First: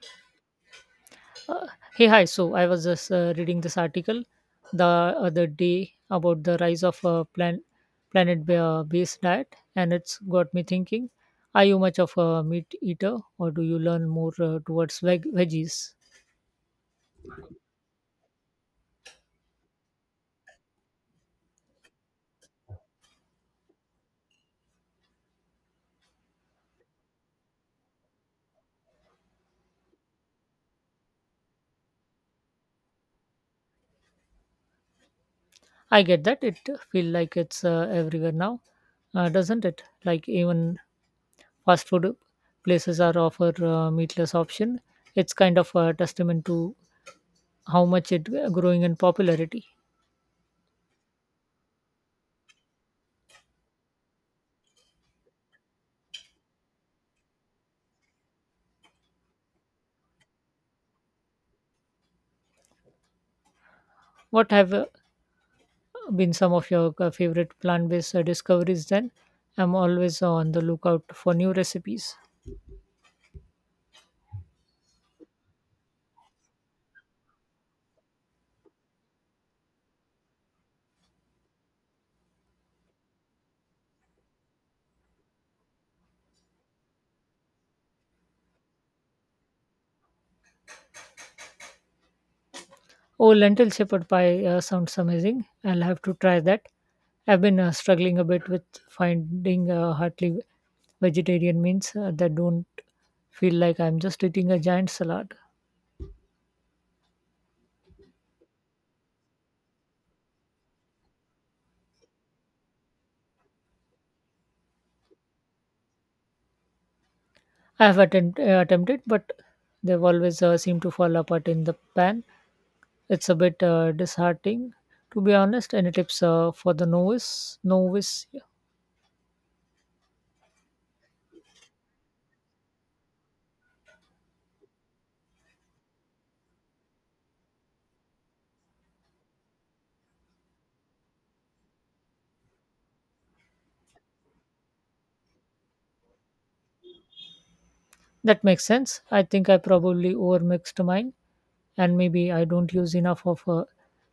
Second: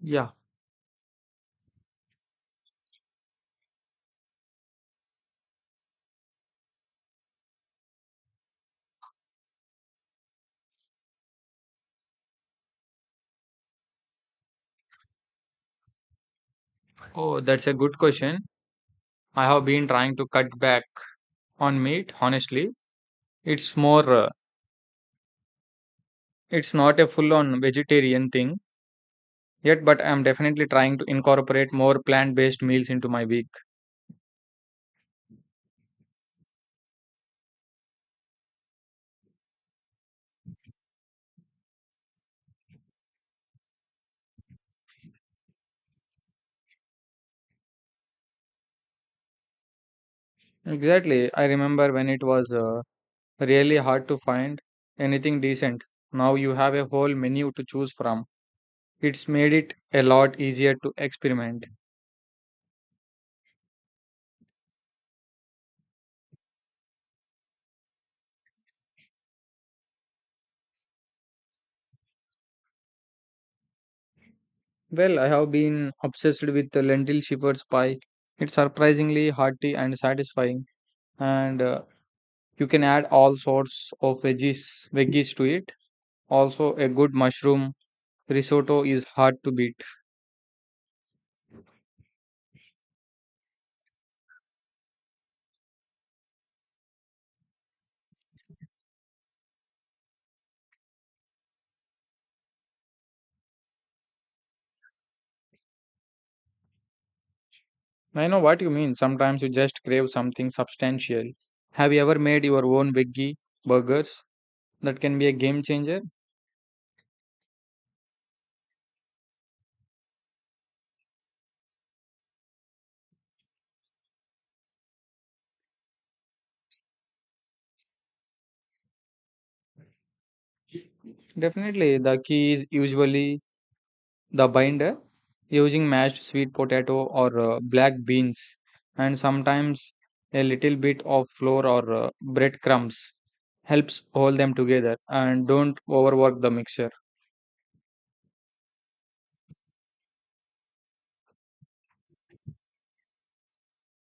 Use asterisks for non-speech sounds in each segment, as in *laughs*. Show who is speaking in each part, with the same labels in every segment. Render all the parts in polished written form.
Speaker 1: Yeah.
Speaker 2: Uh, Hey, hi. So I was just reading this article the other day about the rise of a planet-based diet, and it's got me thinking. Are you much of a meat eater, or do you learn more towards veggies?
Speaker 1: Oh, that's a good question. I have been trying to cut back on meat, honestly. It's more. It's not a full-on vegetarian thing yet, but I'm definitely trying to incorporate more plant-based meals into my week.
Speaker 2: I get that it feel like it's everywhere now, doesn't it? Like even fast food places are offer meatless option. It's kind of a testament to how much it growing in popularity.
Speaker 1: Exactly. I remember when it was really hard to find anything decent. Now you have a whole menu to choose from. It's made it a lot easier to experiment.
Speaker 2: What have been some of your favorite plant-based discoveries then? I'm always on the lookout for new recipes.
Speaker 1: Well, I have been obsessed with the lentil shepherd's pie. It's surprisingly hearty and satisfying and you can add all sorts of veggies to it. Also, a good mushroom risotto is hard to beat.
Speaker 2: Oh, lentil shepherd pie sounds amazing. I'll have to try that. I've been struggling a bit with finding heartily vegetarian meals that don't feel like I'm just eating a giant salad.
Speaker 1: I know what you mean. Sometimes you just crave something substantial. Have you ever made your own veggie burgers? That can be a game changer.
Speaker 2: I have attempted, but they've always seemed to fall apart in the pan. It's a bit disheartening, to be honest. Any tips for the novice? Novice.
Speaker 1: Definitely, the key is usually the binder, using mashed sweet potato or black beans, and sometimes a little bit of flour or breadcrumbs helps hold them together, and don't overwork the mixture.
Speaker 2: That makes sense. I think I probably overmixed mine, and maybe I don't use enough of a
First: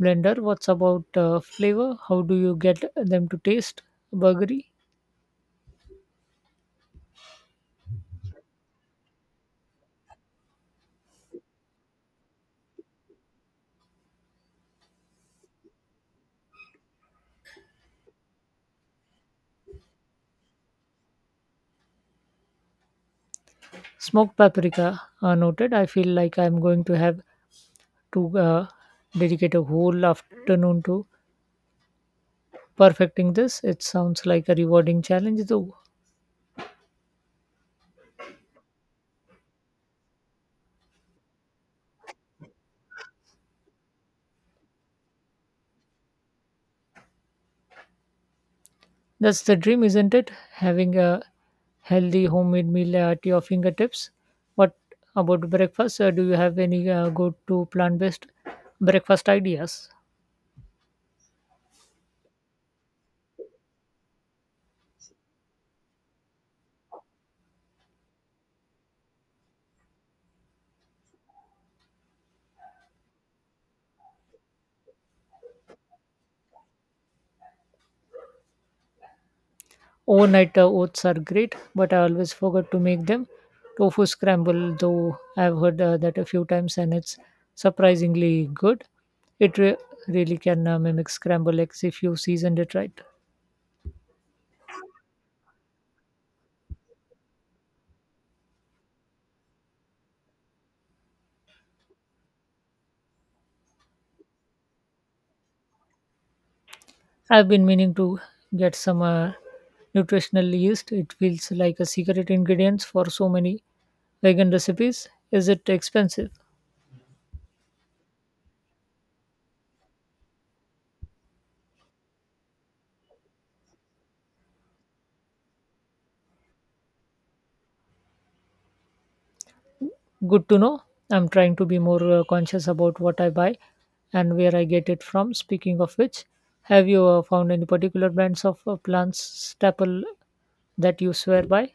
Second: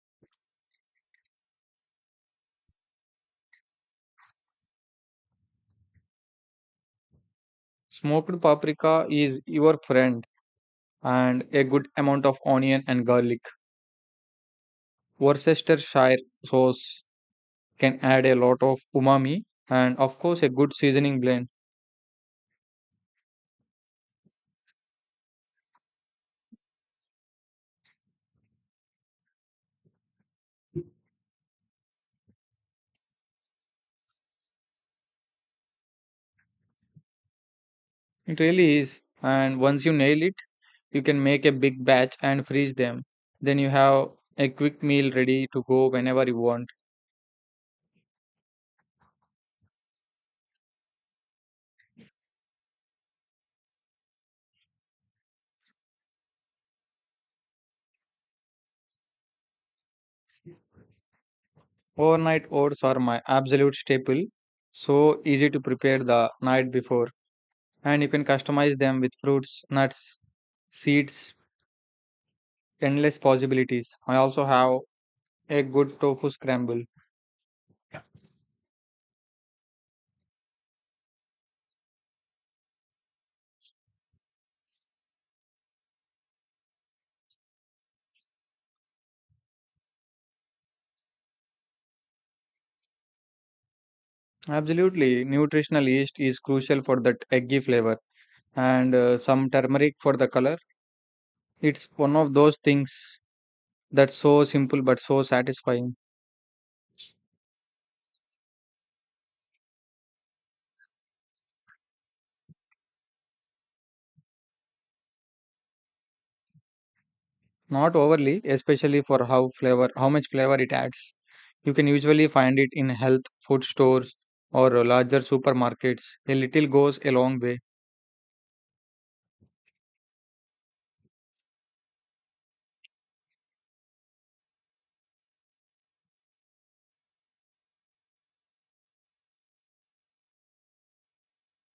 Speaker 2: blender. What's about flavor? How do you get them to taste? Burgery,
Speaker 1: Smoked paprika is your friend, and a good amount of onion and garlic. Worcestershire sauce can add a lot of umami, and of course a good seasoning blend.
Speaker 2: smoked paprika. Noted. I feel like I'm going to have to dedicate a whole afternoon to perfecting this. It sounds like a rewarding challenge, though.
Speaker 1: It really is. And once you nail it, you can make a big batch and freeze them. Then you have a quick meal ready to go whenever you want.
Speaker 2: That's the dream, isn't it? Having a healthy homemade meal at your fingertips. What about breakfast? Do you have any go to plant based breakfast ideas?
Speaker 1: Overnight oats are my absolute staple. So easy to prepare the night before. And you can customize them with fruits, nuts, seeds, endless possibilities. I also have a good tofu scramble.
Speaker 2: Overnight oats are great, but I always forget to make them. Tofu scramble, though, I've heard that a few times and it's surprisingly good. It re- Really can mimic scramble eggs if you seasoned it right.
Speaker 1: Absolutely, nutritional yeast is crucial for that eggy flavor, and some turmeric for the color. It's one of those things that's so simple but so satisfying.
Speaker 2: I've been meaning to get some nutritional yeast. It feels like a secret ingredient for so many vegan recipes. Is it expensive?
Speaker 1: Not overly, especially for how much flavor it adds. You can usually find it in health food stores or larger supermarkets. A little goes a long way.
Speaker 2: Good to know. I'm trying to be more conscious about what I buy and where I get it from. Speaking of which, have you found any particular brands of plants staple that you swear by?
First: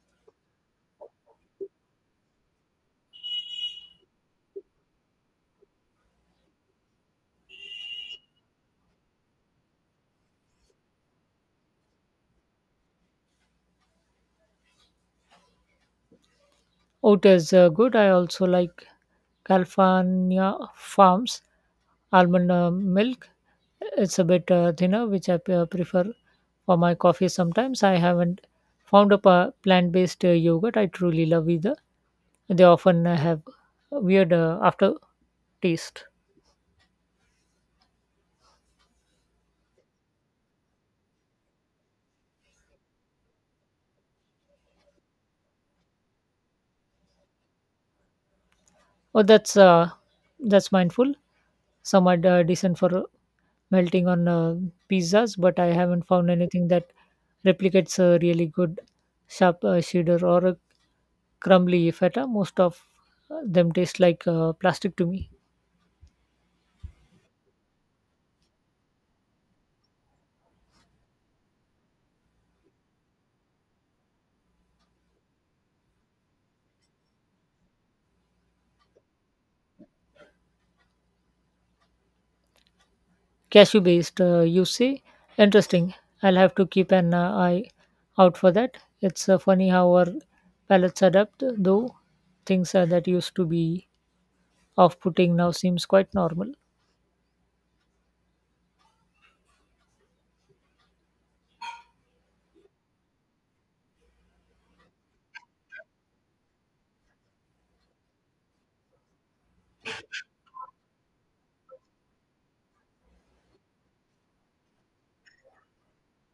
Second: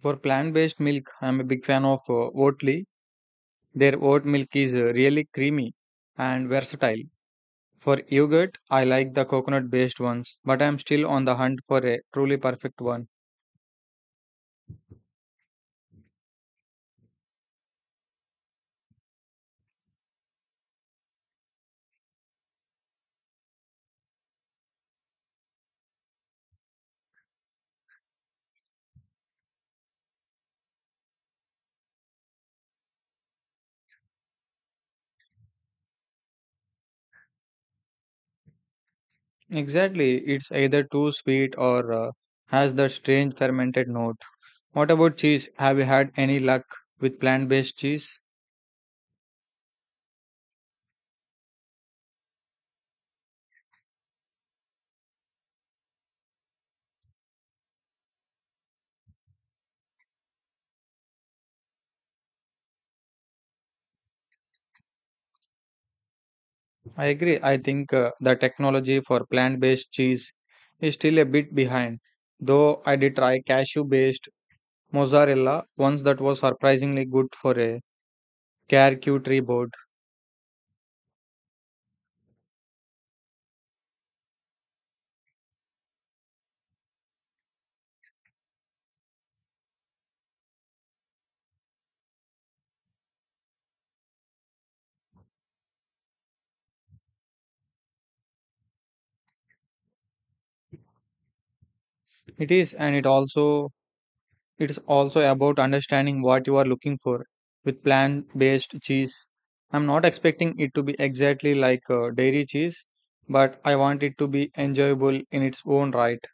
Speaker 1: For plant based milk, I'm a big fan of Oatly. Their oat milk is really creamy and versatile. For yogurt, I like the coconut based ones, but I'm still on the hunt for a truly perfect one.
Speaker 2: Oh, it is good. I also like California Farms almond milk. It's a bit thinner, which prefer for my coffee sometimes. I haven't found a plant-based yogurt I truly love either. They often have weird after taste.
Speaker 1: Exactly, it's either too sweet or has that strange fermented note. What about cheese? Have you had any luck with plant based cheese?
Speaker 2: Oh, that's mindful. Some are decent for melting on pizzas, but I haven't found anything that replicates a really good sharp cheddar or a crumbly feta. Most of them taste like plastic to me.
Speaker 1: I agree, I think the technology for plant based cheese is still a bit behind, though I did try cashew based mozzarella once. That was surprisingly good for a charcuterie board.
Speaker 2: Cashew based, you say? Interesting. I'll have to keep an eye out for that. It's funny how our palates adapt, though things that used to be off putting now seems quite normal.
Speaker 1: It is, and it is also about understanding what you are looking for with plant-based cheese. I'm not expecting it to be exactly like dairy cheese, but I want it to be enjoyable in its own right.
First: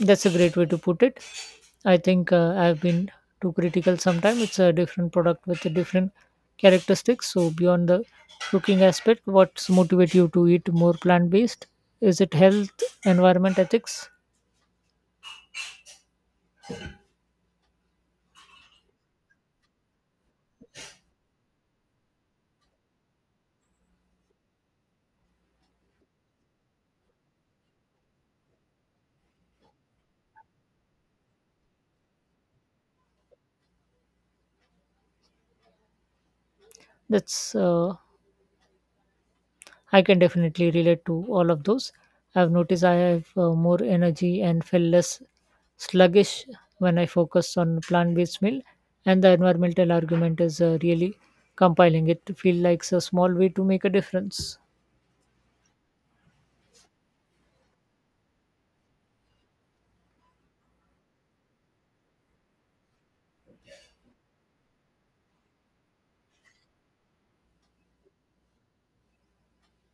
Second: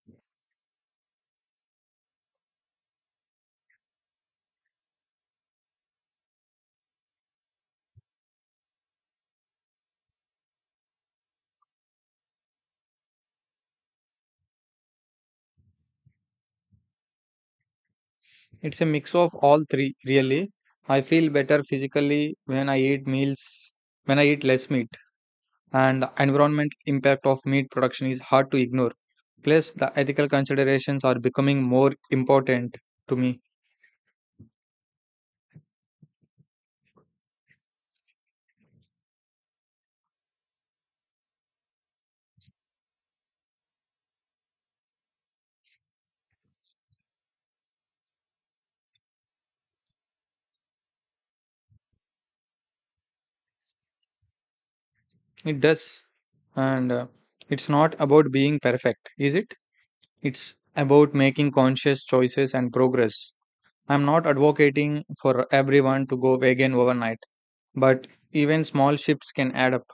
Speaker 2: That's a great way to put it. I think I've been too critical sometimes. It's a different product with a different characteristics. So beyond the cooking aspect, what's motivate you to eat more plant based? Is it health, environment, ethics?
Speaker 1: It's a mix of all three, really. I feel better physically when I eat less meat. And the environment impact of meat production is hard to ignore. Plus, the ethical considerations are becoming more important to me.
Speaker 2: That's I can definitely relate to all of those. I've noticed I have more energy and feel less sluggish when I focus on plant-based meal, and the environmental argument is really compiling. It feels like a small way to make a difference.
Speaker 1: It does, and it's not about being perfect, is it? It's about making conscious choices and progress. I'm not advocating for everyone to go vegan overnight, but even small shifts can add up.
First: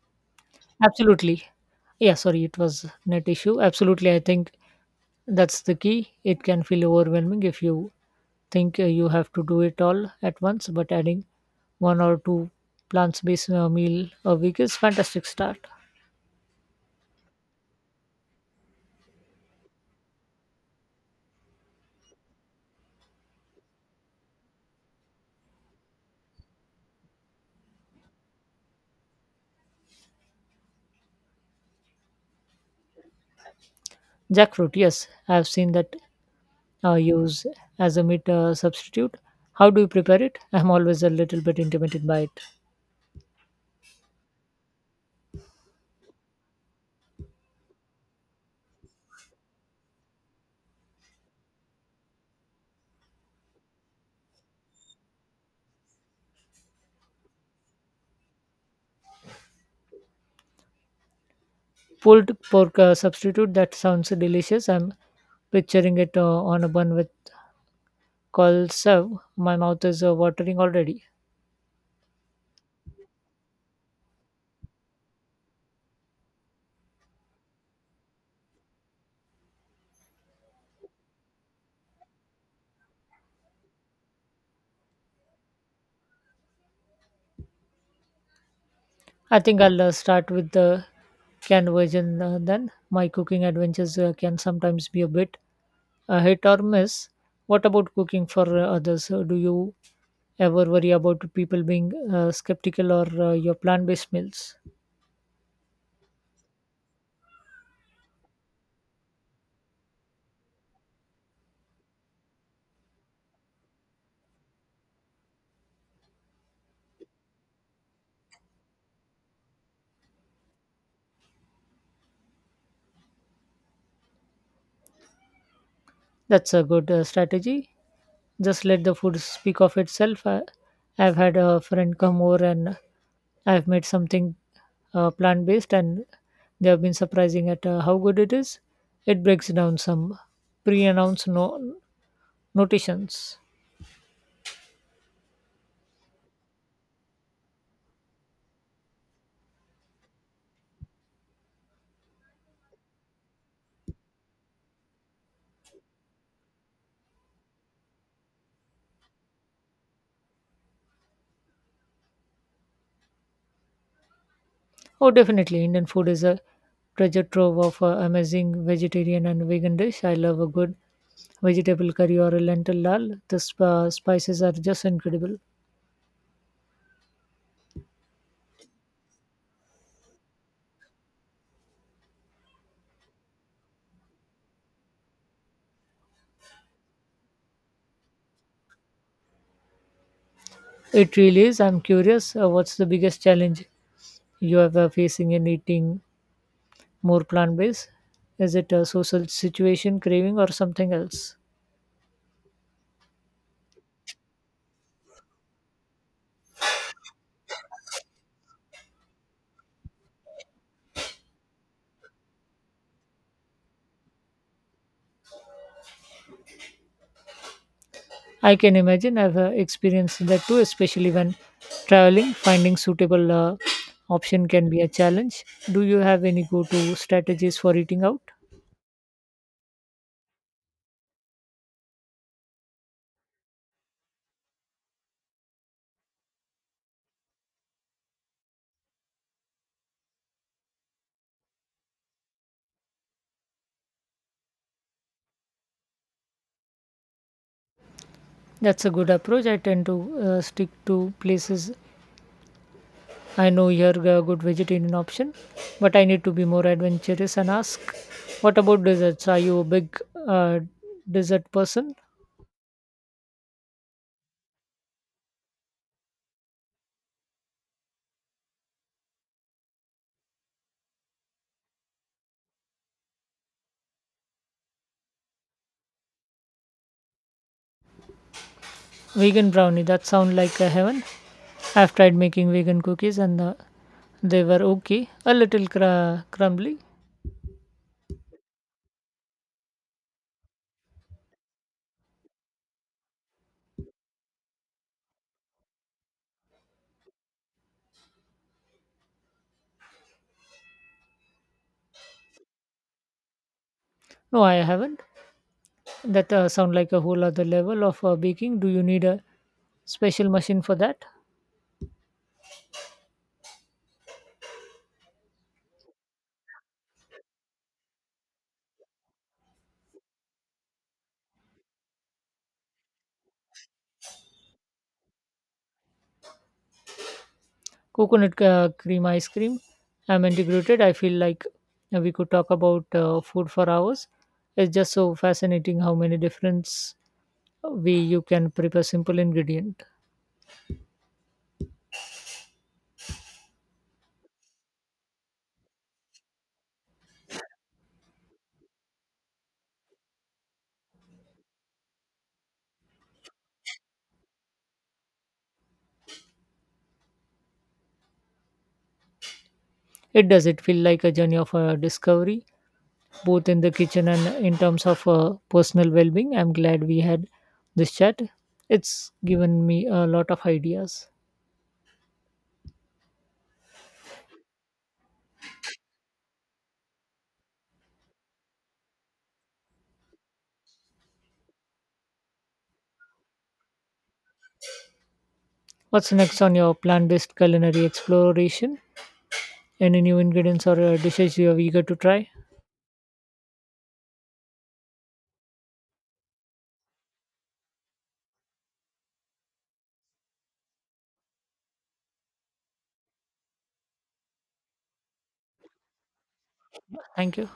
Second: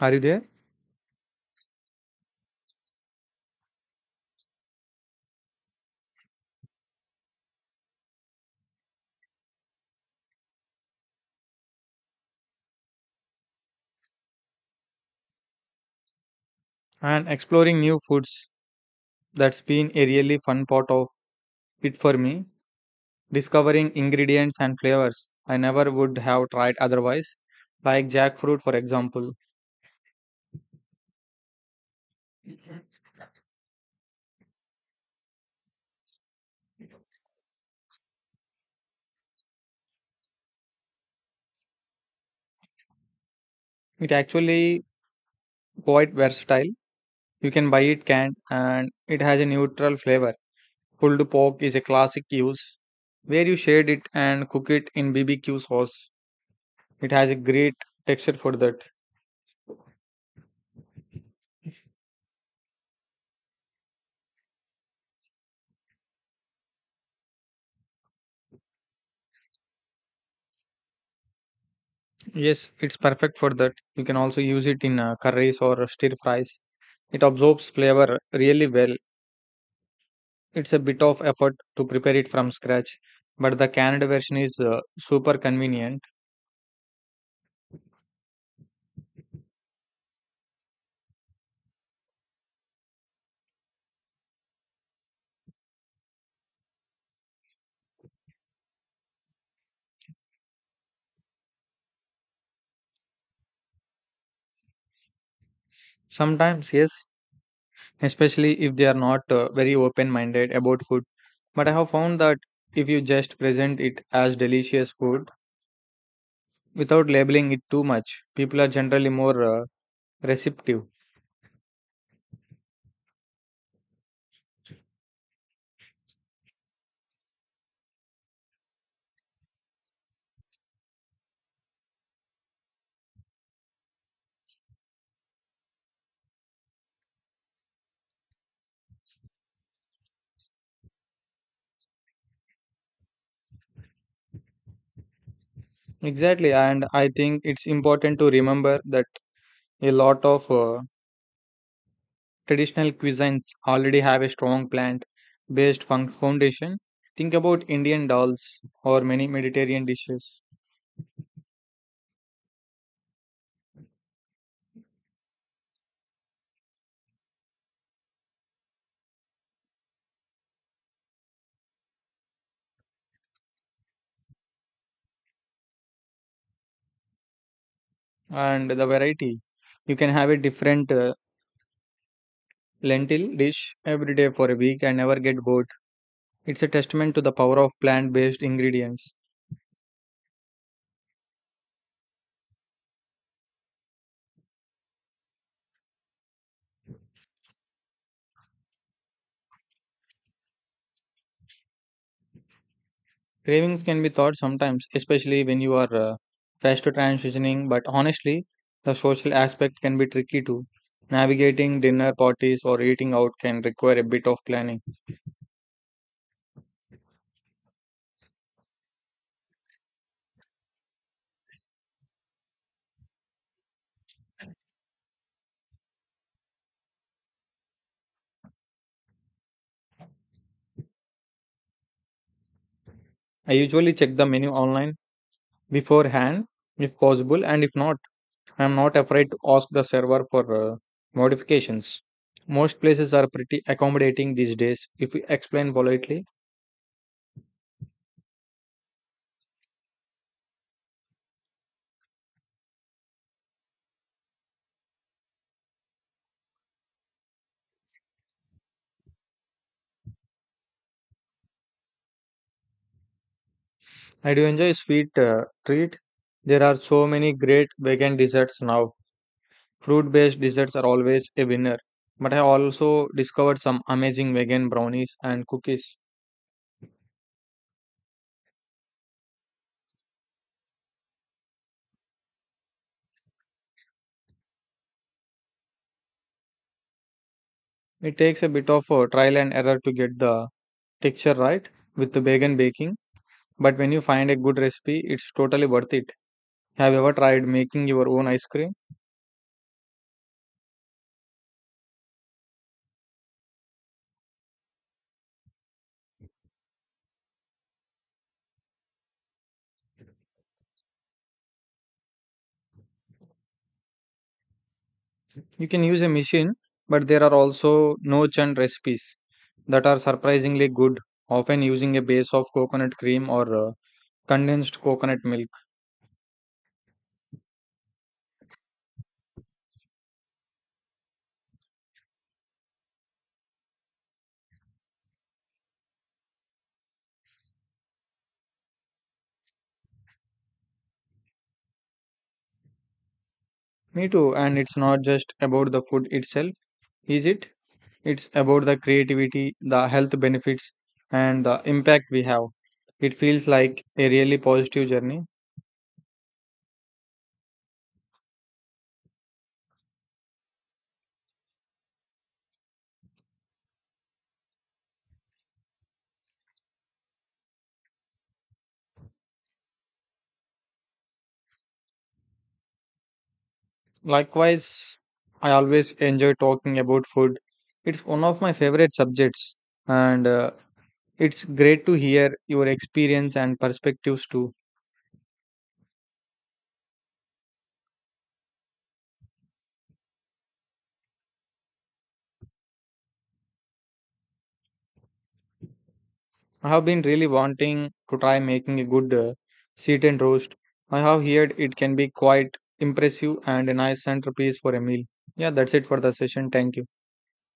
Speaker 1: Are you there?
Speaker 2: Absolutely. Yeah, sorry, it was net issue. Absolutely, I think that's the key. It can feel overwhelming if you think you have to do it all at once, but adding one or two plants-based meal a week is fantastic start.
Speaker 1: And exploring new foods, that's been a really fun part of it for me. Discovering ingredients and flavors I never would have tried otherwise, like jackfruit, for example.
Speaker 2: Jackfruit, yes, I've seen that used as a meat substitute. How do you prepare it? *laughs* I'm always a little bit intimidated by it.
Speaker 1: It actually quite versatile. You can buy it canned and it has a neutral flavor. Pulled pork is a classic use, where you shade it and cook it in BBQ sauce. It has a great texture for that.
Speaker 2: Pulled pork substitute, that sounds delicious. I'm picturing it on a bun with call serve. My mouth is watering already.
Speaker 1: Yes, it's perfect for that. You can also use it in curries or stir fries. It absorbs flavor really well. It's a bit of effort to prepare it from scratch, but the canned version is super convenient.
Speaker 2: I think I'll start with the canned version then. My cooking adventures can sometimes be a bit hit or miss. What about cooking for others? Do you ever worry about people being skeptical or your plant based meals?
Speaker 1: Sometimes, yes, especially if they are not very open minded about food. But I have found that if you just present it as delicious food without labeling it too much, people are generally more receptive.
Speaker 2: That's a good strategy. Just let the food speak of itself. I've had a friend come over and I've made something plant based, and they have been surprising at how good it is. It breaks down some pre announced notations.
Speaker 1: Exactly, and I think it's important to remember that a lot of traditional cuisines already have a strong plant based foundation. Think about Indian dals or many Mediterranean dishes.
Speaker 2: Oh, definitely. Indian food is a treasure trove of amazing vegetarian and vegan dish. I love a good vegetable curry or a lentil dal. The spices are just incredible.
Speaker 1: And the variety. You can have a different lentil dish every day for a week and never get bored. It's a testament to the power of plant based ingredients.
Speaker 2: It really is. I'm curious, what's the biggest challenge you are facing in eating more plant based? Is it a social situation, craving, or something else?
Speaker 1: Cravings can be thought sometimes, especially when you are fast to transitioning, but honestly, the social aspect can be tricky too. Navigating dinner parties or eating out can require a bit of planning.
Speaker 2: I can imagine I've experienced that too, especially when traveling. Finding suitable option can be a challenge. Do you have any go to strategies for eating out?
Speaker 1: I usually check the menu online beforehand if possible, and if not, I am not afraid to ask the server for modifications. Most places are pretty accommodating these days if we explain politely.
Speaker 2: That's a good approach. I tend to stick to places I know you're a good vegetarian option, but I need to be more adventurous and ask, what about desserts? Are you a big uh, dessert person?
Speaker 1: I do enjoy sweet treat. There are so many great vegan desserts now. Fruit based desserts are always a winner. But I also discovered some amazing vegan brownies and cookies.
Speaker 2: Vegan brownie, that sound like a heaven. I've tried making vegan cookies and they were okay, a little crumbly.
Speaker 1: It takes a bit of trial and error to get the texture right with the vegan baking. But when you find a good recipe, it's totally worth it. Have you ever tried making your own ice cream?
Speaker 2: No, I haven't. That sound like a whole other level of baking. Do you need a special machine for that?
Speaker 1: You can use a machine, but there are also no churn recipes that are surprisingly good, often using a base of coconut cream or condensed coconut milk.
Speaker 2: Coconut cream ice cream. I'm integrated. I feel like we could talk about food for hours. It's just so fascinating how many different way you can prepare simple ingredient.
Speaker 1: Me too, and it's not just about the food itself, is it? It's about the creativity, the health benefits, and the impact we have. It feels like a really positive journey.
Speaker 2: It does. It feel like a journey of discovery, both in the kitchen and in terms of personal well-being. I'm glad we had this chat. It's given me a lot of ideas.
Speaker 1: Likewise, I always enjoy talking about food. It's one of my favorite subjects, and it's great to hear your experience and perspectives too.
Speaker 2: What's next on your plant-based culinary exploration? Any new ingredients or dishes you are eager to try?
Speaker 1: I have been really wanting to try making a good seat and roast. I have heard it can be quite impressive and a nice centerpiece for a meal. Yeah, that's it for the session. Thank you.
Speaker 2: Thank you.